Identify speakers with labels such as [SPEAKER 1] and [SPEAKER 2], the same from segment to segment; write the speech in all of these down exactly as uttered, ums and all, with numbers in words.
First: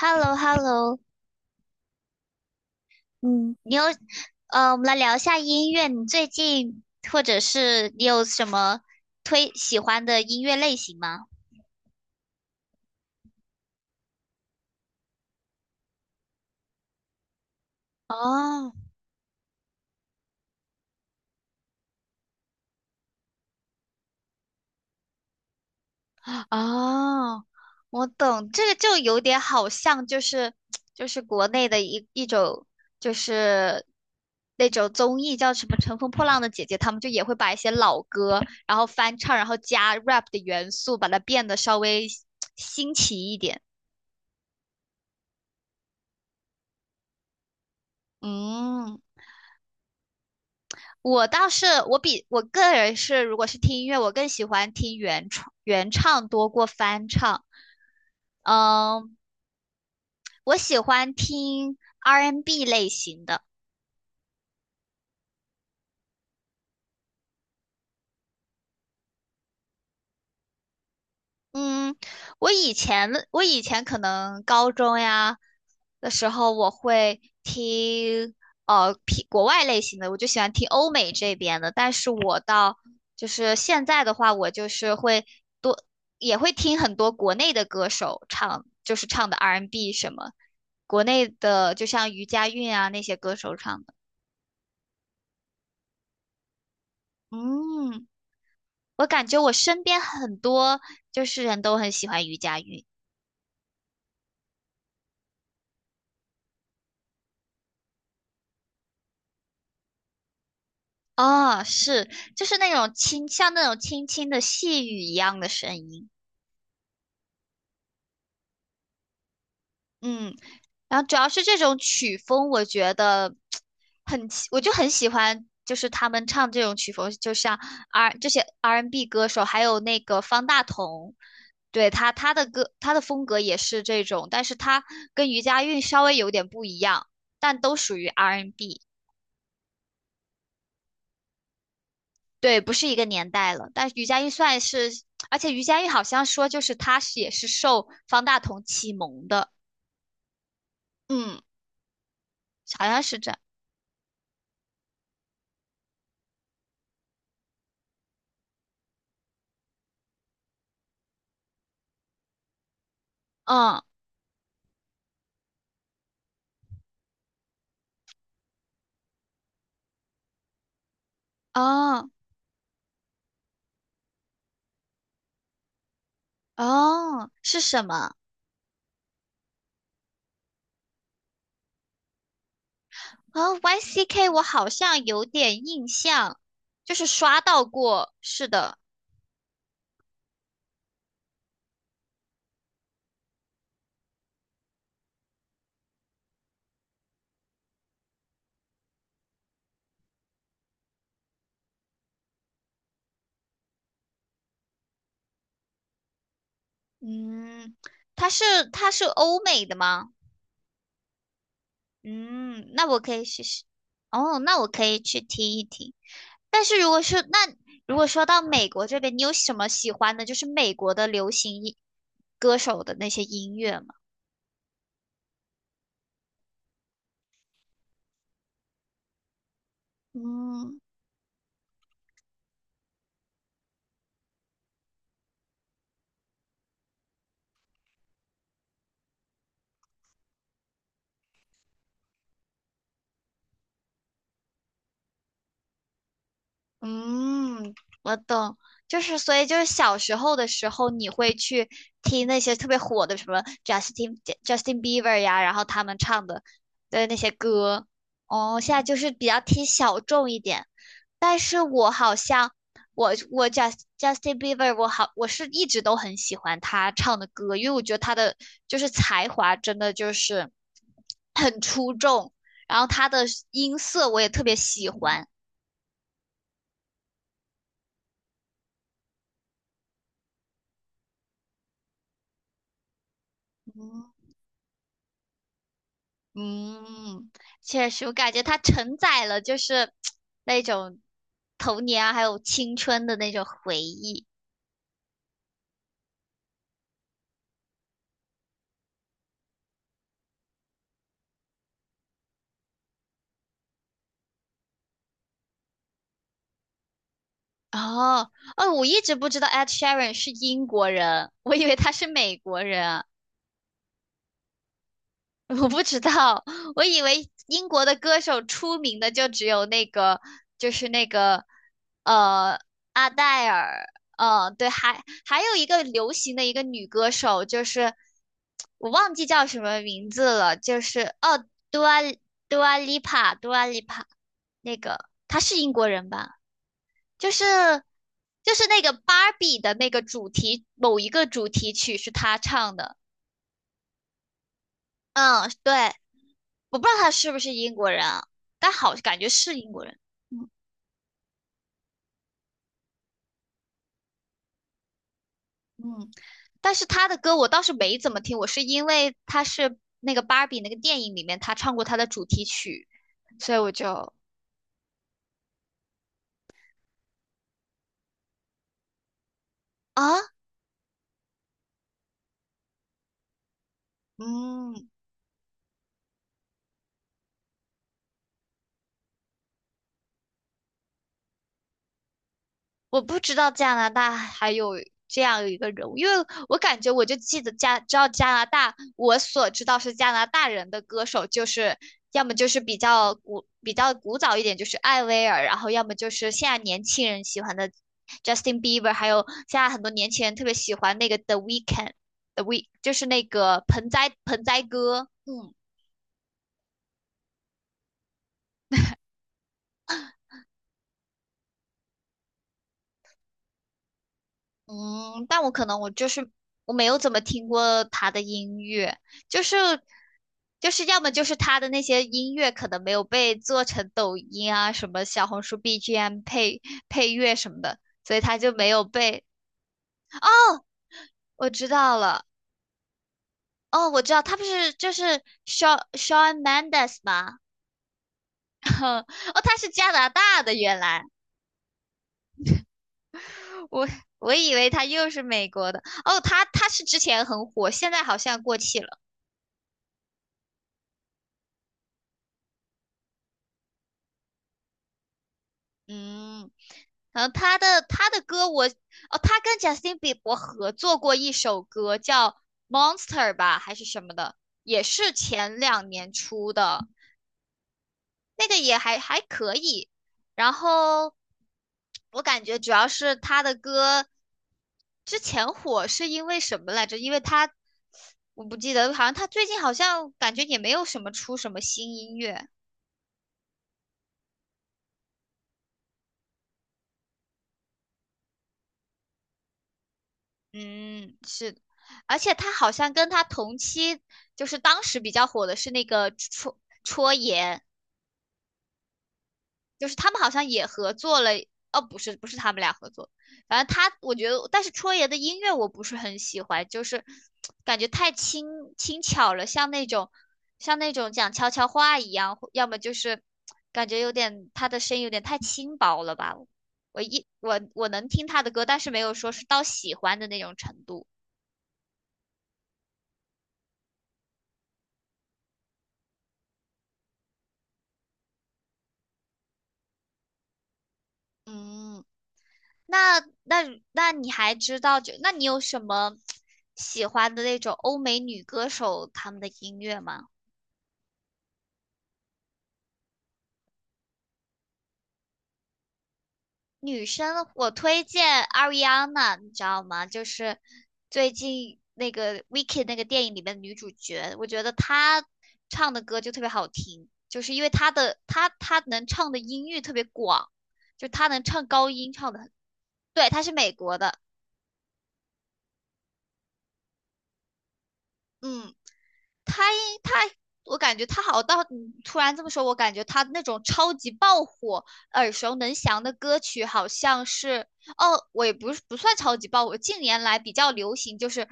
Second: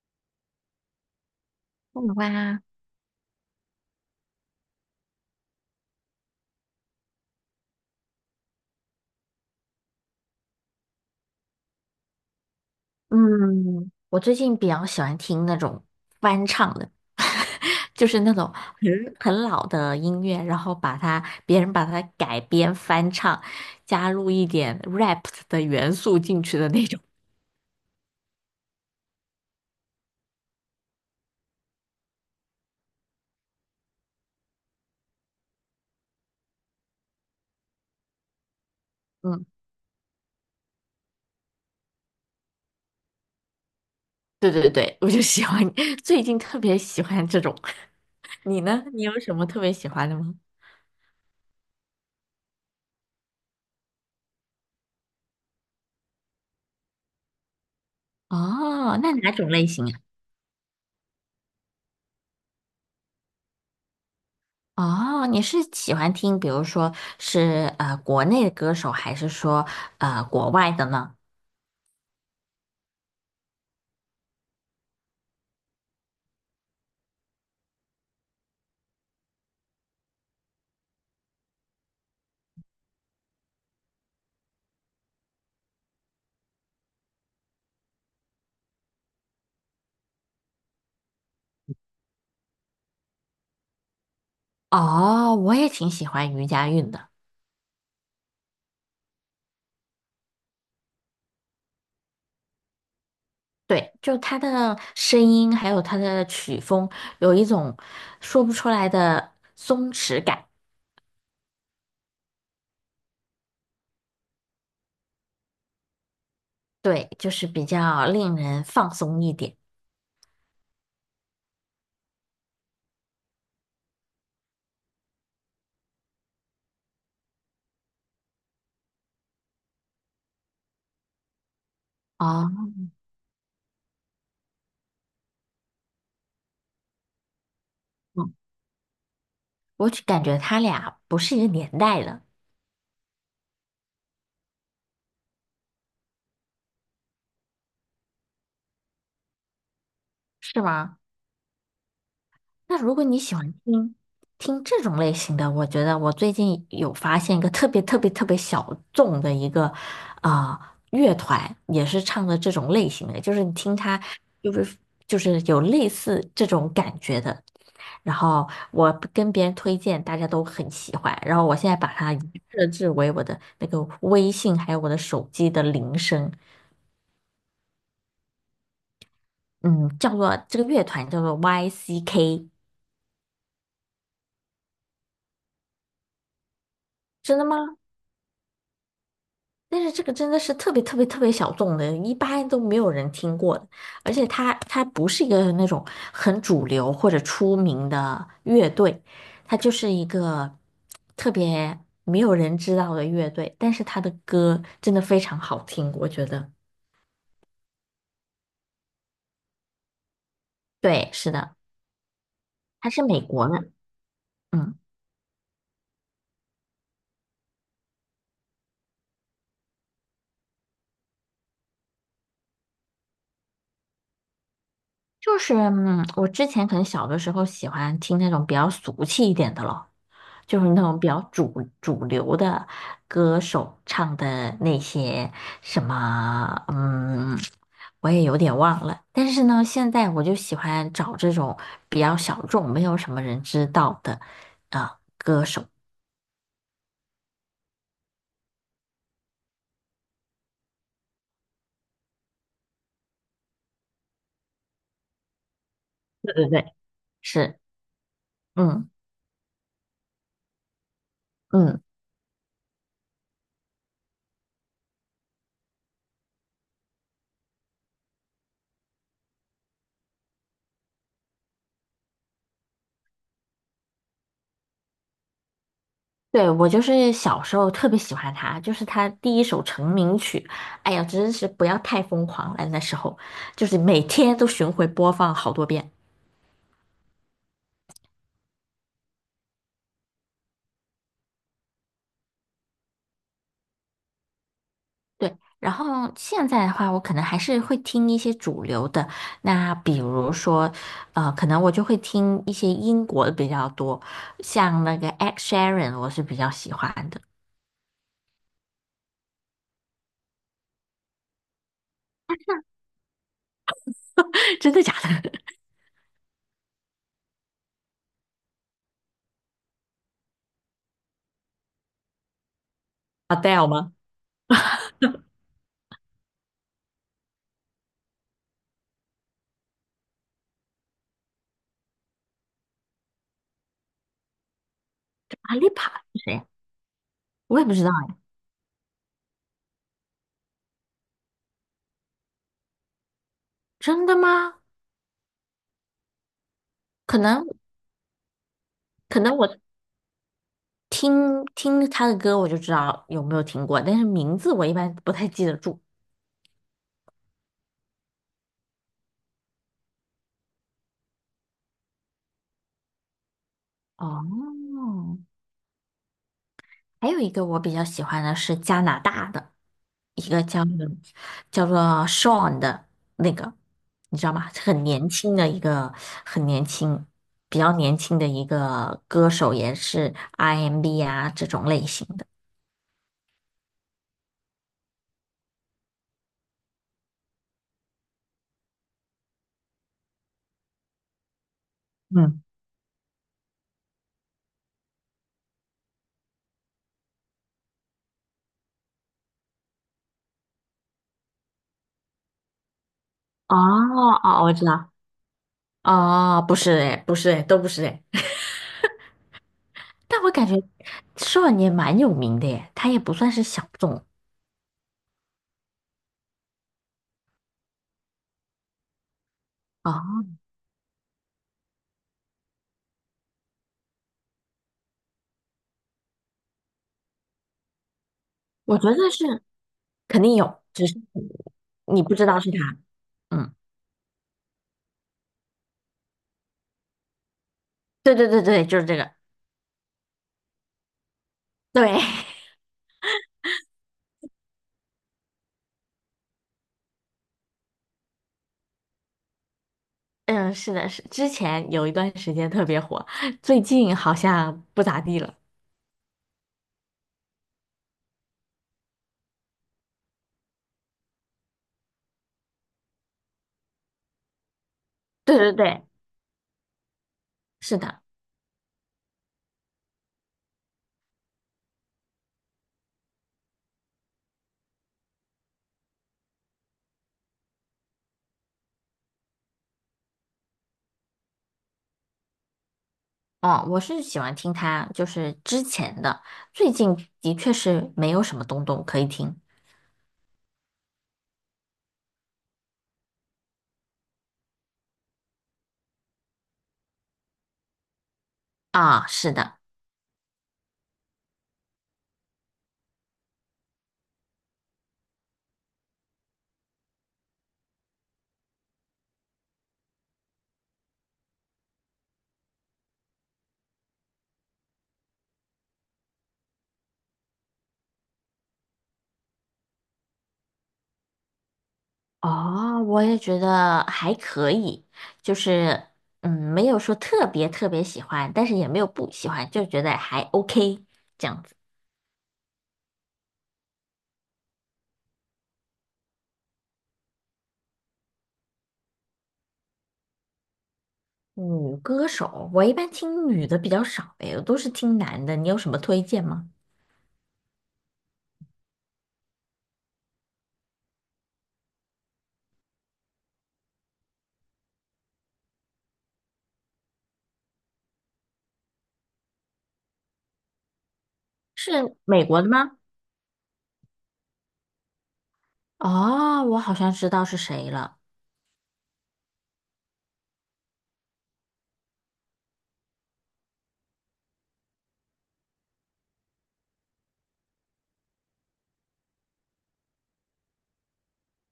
[SPEAKER 1] h e l l o h e l l o。
[SPEAKER 2] 我的话，
[SPEAKER 1] 嗯，你有，呃，我们来聊一下音乐。你最近或者是你有什么推喜欢的音乐类型吗？
[SPEAKER 2] 嗯，我最近比较喜欢听那种翻唱的，就是那种
[SPEAKER 1] 哦
[SPEAKER 2] 很很老的音乐，然后把它别人把它改编翻唱，加入一点 rap 的元素进去的那种。
[SPEAKER 1] 哦，我懂，这个就有点好像就是就是国内的一一种就是那种综艺叫什么《乘风破浪的姐姐》，他们就也会把一些老歌，然后翻唱，
[SPEAKER 2] 嗯，
[SPEAKER 1] 然后加 rap 的元素，把它变得稍微新奇一点。
[SPEAKER 2] 对对对，我就喜欢，最近特别喜欢这种。你呢？
[SPEAKER 1] 嗯
[SPEAKER 2] 你有什么特别喜欢的吗？
[SPEAKER 1] 我倒是我比我个人是，如果是听音乐，我更喜欢听原创原唱多过翻唱。
[SPEAKER 2] 哦，那
[SPEAKER 1] 嗯，
[SPEAKER 2] 哪种类型啊？
[SPEAKER 1] 我喜欢听 R and B n 类型的。
[SPEAKER 2] 哦，你是喜欢听，比如说是呃国内的歌手，还是说呃国外的呢？
[SPEAKER 1] 嗯，我以前的我以前可能高中呀的时候，我会听呃偏国外类型的，我就喜欢听欧美这边的。但是我到就是现在的话，我就是会多也会听很多国内的歌手唱，就是唱的 R and B n 什么，国内的就像余佳韵啊那些歌手唱的。
[SPEAKER 2] 哦，我也挺喜欢余佳运的。
[SPEAKER 1] 嗯，我感觉我身边很多就是人都很喜欢余佳韵。
[SPEAKER 2] 对，就她的声音，还有她的曲风，有一种说不出来的松弛感。
[SPEAKER 1] 哦，是，就是那种轻，像那种轻轻的细雨一样的声音，
[SPEAKER 2] 对，就是比较令人放松一点。
[SPEAKER 1] 嗯，然后主要是这种曲风，我觉得很喜，我就很喜欢，就是他们唱这种曲风，就像 R 这些 R and B n 歌手，还有那个方大同，对他他的歌，
[SPEAKER 2] 哦，
[SPEAKER 1] 他的风格也是这种，但是他跟余佳韵稍微有点不一样，但都属于 R and B n。
[SPEAKER 2] 我只感觉他俩不是一个年代的，
[SPEAKER 1] 对，不是一个年代了。但是余佳玉算是，而且余佳玉好像说，就是她是也是受方大同启蒙的，
[SPEAKER 2] 是吗？
[SPEAKER 1] 嗯，
[SPEAKER 2] 那
[SPEAKER 1] 好
[SPEAKER 2] 如
[SPEAKER 1] 像
[SPEAKER 2] 果
[SPEAKER 1] 是
[SPEAKER 2] 你
[SPEAKER 1] 这
[SPEAKER 2] 喜
[SPEAKER 1] 样。
[SPEAKER 2] 欢听听这种类型的，我觉得我最近有发现一个特别特别特别小众的一个啊、呃乐团，也是唱的这种类型的，就是你听
[SPEAKER 1] 嗯，
[SPEAKER 2] 它就是就是有类似这种感觉的。然后我跟别人推荐，大家都很喜欢。然后我现在把
[SPEAKER 1] 哦，
[SPEAKER 2] 它设置为我的那个微信，还有我的手机的铃声，
[SPEAKER 1] 哦，是什么？
[SPEAKER 2] 嗯，叫做这个乐团叫做 Y C K,
[SPEAKER 1] 哦，Y C K，我好像有点印象，就是
[SPEAKER 2] 真
[SPEAKER 1] 刷
[SPEAKER 2] 的
[SPEAKER 1] 到
[SPEAKER 2] 吗？
[SPEAKER 1] 过。是的，
[SPEAKER 2] 但是这个真的是特别特别特别小众的，一般都没有人听过的。而且它它不是一个那种很主流或者出名的乐队，它就是一个特别没有人知道的乐队。但是它的歌真的非常好听，我觉得。
[SPEAKER 1] 嗯，它是它是欧美的吗？
[SPEAKER 2] 对，是的，
[SPEAKER 1] 嗯，那
[SPEAKER 2] 它
[SPEAKER 1] 我
[SPEAKER 2] 是
[SPEAKER 1] 可
[SPEAKER 2] 美
[SPEAKER 1] 以试
[SPEAKER 2] 国
[SPEAKER 1] 试。
[SPEAKER 2] 的，
[SPEAKER 1] 哦，那我
[SPEAKER 2] 嗯，
[SPEAKER 1] 可以去听一听。但是如果是那如果说到美国这边，你有什么喜欢的，就是美国的流行音歌手的那些音乐吗？
[SPEAKER 2] 就是嗯，我之前可能小的时候喜欢听那种比较俗气一点的咯。就是
[SPEAKER 1] 嗯。
[SPEAKER 2] 那种比较主主流的歌手唱的那些什么，嗯，我也有点忘了。但是呢，现在我就喜欢找这种比较小众、没有什么人知道的啊。
[SPEAKER 1] 嗯，我懂，就是所以就是小时候的时候，你会去听那些特别火的什么 Justin Justin Bieber 呀，然后他们唱
[SPEAKER 2] 对
[SPEAKER 1] 的
[SPEAKER 2] 对对，
[SPEAKER 1] 的那些
[SPEAKER 2] 是，
[SPEAKER 1] 歌。哦，现在
[SPEAKER 2] 嗯
[SPEAKER 1] 就是比较听小众一点，但是
[SPEAKER 2] 嗯，
[SPEAKER 1] 我好像我我 Just Justin Bieber 我好我是一直都很喜欢他唱的歌，因为我觉得他的就是才华真的就是很出众，然后他的音色我也特别喜欢。
[SPEAKER 2] 对，我就是小时候特别喜欢他，就是他第一首成名曲，哎呀，真是不要太疯狂了，那时候就是每天都巡回播放好多遍。
[SPEAKER 1] 嗯，确实，我感觉它承载了就是那种童年啊，还有青春的那种回忆。
[SPEAKER 2] 对，然后现在的话，我可能还是会听一些主流的。那比如说，呃，可能我就会听一些英国的比较多，像那个 Ed Sheeran,我是比较喜欢的。
[SPEAKER 1] 哦，哦，我一直不知道 Ed Sheeran 是英国人，我以为他是美国人。
[SPEAKER 2] 真的假的
[SPEAKER 1] 我不知道，我以为英国的歌手出名的就只有那个，就是那个，呃，阿
[SPEAKER 2] d
[SPEAKER 1] 黛
[SPEAKER 2] a
[SPEAKER 1] 尔，
[SPEAKER 2] 吗？
[SPEAKER 1] 嗯，对，还还有一个流行的一个女歌手，就是我忘记叫什么名字了，就是哦，Dua Dua l i p a 那个她
[SPEAKER 2] 阿
[SPEAKER 1] 是
[SPEAKER 2] 丽
[SPEAKER 1] 英国
[SPEAKER 2] 帕
[SPEAKER 1] 人
[SPEAKER 2] 是谁
[SPEAKER 1] 吧？
[SPEAKER 2] 啊？
[SPEAKER 1] 就是
[SPEAKER 2] 我也不知道哎。
[SPEAKER 1] 就是那个芭比的那个主题，某一个主题曲是她唱的，
[SPEAKER 2] 真的吗？
[SPEAKER 1] 嗯，对。我不知道他
[SPEAKER 2] 可
[SPEAKER 1] 是不
[SPEAKER 2] 能
[SPEAKER 1] 是英国人啊，但好感
[SPEAKER 2] 可
[SPEAKER 1] 觉
[SPEAKER 2] 能
[SPEAKER 1] 是
[SPEAKER 2] 我
[SPEAKER 1] 英国人。
[SPEAKER 2] 听听他的歌，我就知道有没有听过，但是名字我一般不太记得住。
[SPEAKER 1] 嗯，但是他的歌我倒是没怎么听，我是因为他是那个芭比那个电影里面他唱过他的主题曲，所以我就
[SPEAKER 2] 哦，还有一个我比较喜欢的是加拿大的。
[SPEAKER 1] 啊，
[SPEAKER 2] 一个叫嗯叫做 Sean 的那个，你知道吗？很
[SPEAKER 1] 嗯，
[SPEAKER 2] 年轻的一个，很年轻，比较年轻的一个歌手，也是 R and B 啊这种类型的。
[SPEAKER 1] 我不知道加拿大还有这样一个人物，因为我感觉我就记得加，知道加拿大，我所知道是加拿大人的歌手，就是要么
[SPEAKER 2] 嗯，
[SPEAKER 1] 就是比较古比较古早一点，就是艾薇儿，然后要么就是现在年轻人喜欢的 Justin Bieber，还有现在很多年轻人特别喜欢那个 The Weeknd，The Week 就是那
[SPEAKER 2] 哦
[SPEAKER 1] 个盆栽
[SPEAKER 2] 哦，
[SPEAKER 1] 盆
[SPEAKER 2] 我
[SPEAKER 1] 栽
[SPEAKER 2] 知道。
[SPEAKER 1] 哥，嗯。
[SPEAKER 2] 哦，不是哎，不是哎，都不是哎。但我感觉 Sean 也蛮有名的耶，他也不算是小众
[SPEAKER 1] 嗯，但我可能我就是我没有怎么听过他的音乐，就是
[SPEAKER 2] 哦，
[SPEAKER 1] 就是要么就是他的那些音乐可能没有被做成抖音啊什么小红书 B G M 配配乐什么的，所以他就没
[SPEAKER 2] 我
[SPEAKER 1] 有
[SPEAKER 2] 觉得
[SPEAKER 1] 被。
[SPEAKER 2] 是肯定有，
[SPEAKER 1] 哦，
[SPEAKER 2] 只是
[SPEAKER 1] 我知道
[SPEAKER 2] 你不
[SPEAKER 1] 了，
[SPEAKER 2] 知道是他。嗯，
[SPEAKER 1] 哦，我知道他不是就是 Shawn Shawn Mendes 吗？
[SPEAKER 2] 对对对对，就 是这
[SPEAKER 1] 哦，
[SPEAKER 2] 个。
[SPEAKER 1] 他是加拿大的，原来
[SPEAKER 2] 对，
[SPEAKER 1] 我我以为他又是美国的。哦，他他是之前很火，现在好像过气了。
[SPEAKER 2] 嗯，是的，是之前有一段时间特别火，最近好像不咋地了。
[SPEAKER 1] 嗯，然后他的他的歌我哦，他跟贾斯汀比伯合作过一首歌叫《Monster》吧，还是什么的，也是
[SPEAKER 2] 对对
[SPEAKER 1] 前
[SPEAKER 2] 对，
[SPEAKER 1] 两年出的，
[SPEAKER 2] 是的，
[SPEAKER 1] 那个也还还可以。然后我感觉主要是他的歌之前火是因为什么来着？因为他我不记得，好像他最近好像感觉也没有什么出什么新音乐。
[SPEAKER 2] 哦，我是喜欢听他，就是之前的，最近的确是没有什么东东可以听
[SPEAKER 1] 嗯，是，而且他好像跟他同期，就是当时比较火的是那个戳戳爷，
[SPEAKER 2] 啊。是的，
[SPEAKER 1] 就是他们好像也合作了，哦，不是，不是他们俩合作，反正他，我觉得，但是戳爷的音乐我不是很喜欢，就是感觉太轻轻巧了，像那种像那种讲悄悄话一样，要么就是感觉有点他的声音有点太轻薄了吧，我一我我能听他的歌，但是没有说是到喜欢的那种程度，
[SPEAKER 2] 哦，我也觉得还可以，就是嗯，没有说特别特别喜欢，但是也没有不喜欢，就觉得还 OK 这样子。
[SPEAKER 1] 嗯。那那那你还知道就那你有什么喜欢的那种欧美女歌手她们的音乐吗？
[SPEAKER 2] 女歌手，我一般听女的比较少，哎，我都是听男的，你有什么推荐吗？
[SPEAKER 1] 女生我推荐 Ariana，你知道吗？就是最近那个《v i c k y 那个电影里面的女主角，我觉得她唱的歌就特别好听，就是因为她的她她能唱的音域特别广，就她能唱高
[SPEAKER 2] 是
[SPEAKER 1] 音
[SPEAKER 2] 美
[SPEAKER 1] 唱的
[SPEAKER 2] 国的
[SPEAKER 1] 很，
[SPEAKER 2] 吗？
[SPEAKER 1] 对，她是美国的，
[SPEAKER 2] 哦，我好像知道是谁了。
[SPEAKER 1] 嗯。他他，我感觉他好到你突然这么说，我感觉他那种超级爆火、耳熟能详的歌曲，好像是哦，我也不是不算超级爆火，近年来比较流行，就是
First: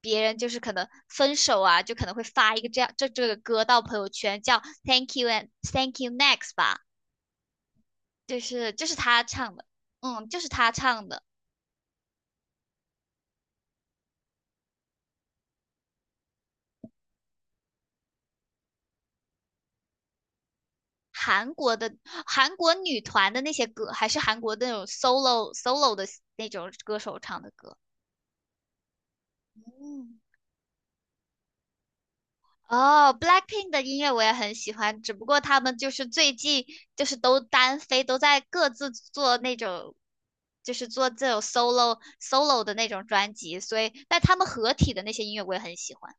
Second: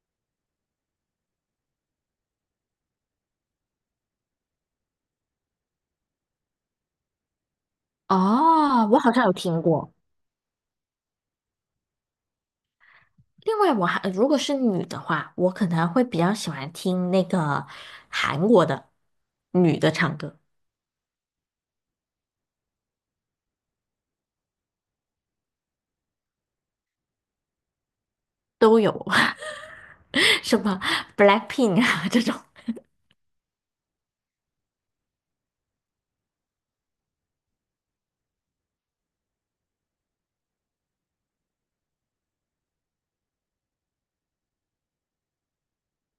[SPEAKER 1] 别人就是可能分手啊，就可能会发一个这样这这个歌到朋友圈，叫 Thank you and Thank you next 吧，就是就
[SPEAKER 2] 哦，
[SPEAKER 1] 是
[SPEAKER 2] 我好
[SPEAKER 1] 他
[SPEAKER 2] 像有
[SPEAKER 1] 唱
[SPEAKER 2] 听
[SPEAKER 1] 的，
[SPEAKER 2] 过。
[SPEAKER 1] 嗯，就是他唱的。
[SPEAKER 2] 另外，我还如果是女的话，我可能会比较喜欢听那个韩国的女的唱歌，
[SPEAKER 1] 韩国的韩国女团的那些歌，还是韩国的那种 solo solo 的那种歌手唱的歌。
[SPEAKER 2] 都有
[SPEAKER 1] 嗯，
[SPEAKER 2] 什么 BLACKPINK 啊这种。
[SPEAKER 1] 哦，Blackpink 的音乐我也很喜欢，只不过他们就是最近就是都单飞，都在各自做那种，就是做这种 solo solo 的那种专辑，所以但他们合体的那些音乐我也很喜欢。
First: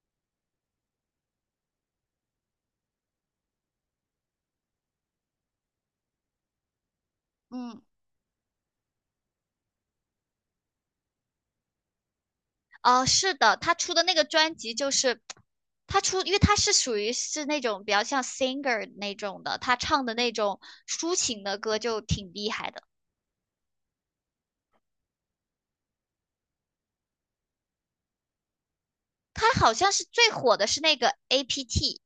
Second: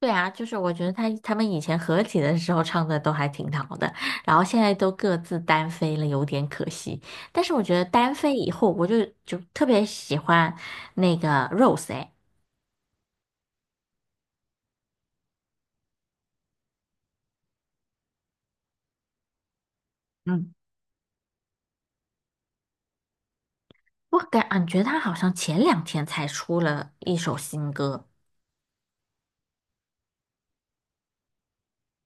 [SPEAKER 2] 对啊，就是我觉得他他们以前合体的时候唱的都还挺好的，然后现在都各自单飞了，有点可惜。但是我觉
[SPEAKER 1] 嗯，
[SPEAKER 2] 得单飞以后，我就就特别喜欢那个 Rose 哎。
[SPEAKER 1] 哦，是的，他出的那个专辑就是他出，因为他是属于是那种比较像 singer 那种的，他唱的那种抒情的歌就挺厉害的。
[SPEAKER 2] 我感觉他好像前两天才出了一首新歌，
[SPEAKER 1] 他好像是最火的是那个 A P T，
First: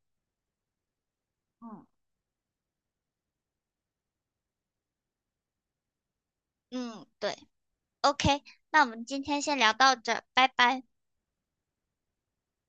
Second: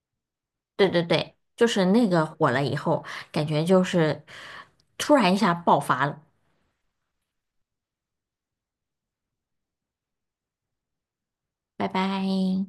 [SPEAKER 2] 对对对，就
[SPEAKER 1] 嗯，
[SPEAKER 2] 是那个火了以后，感觉就是突然一下爆发了。
[SPEAKER 1] 嗯，对。OK，那我们今天先聊到这儿，拜拜。
[SPEAKER 2] 拜拜。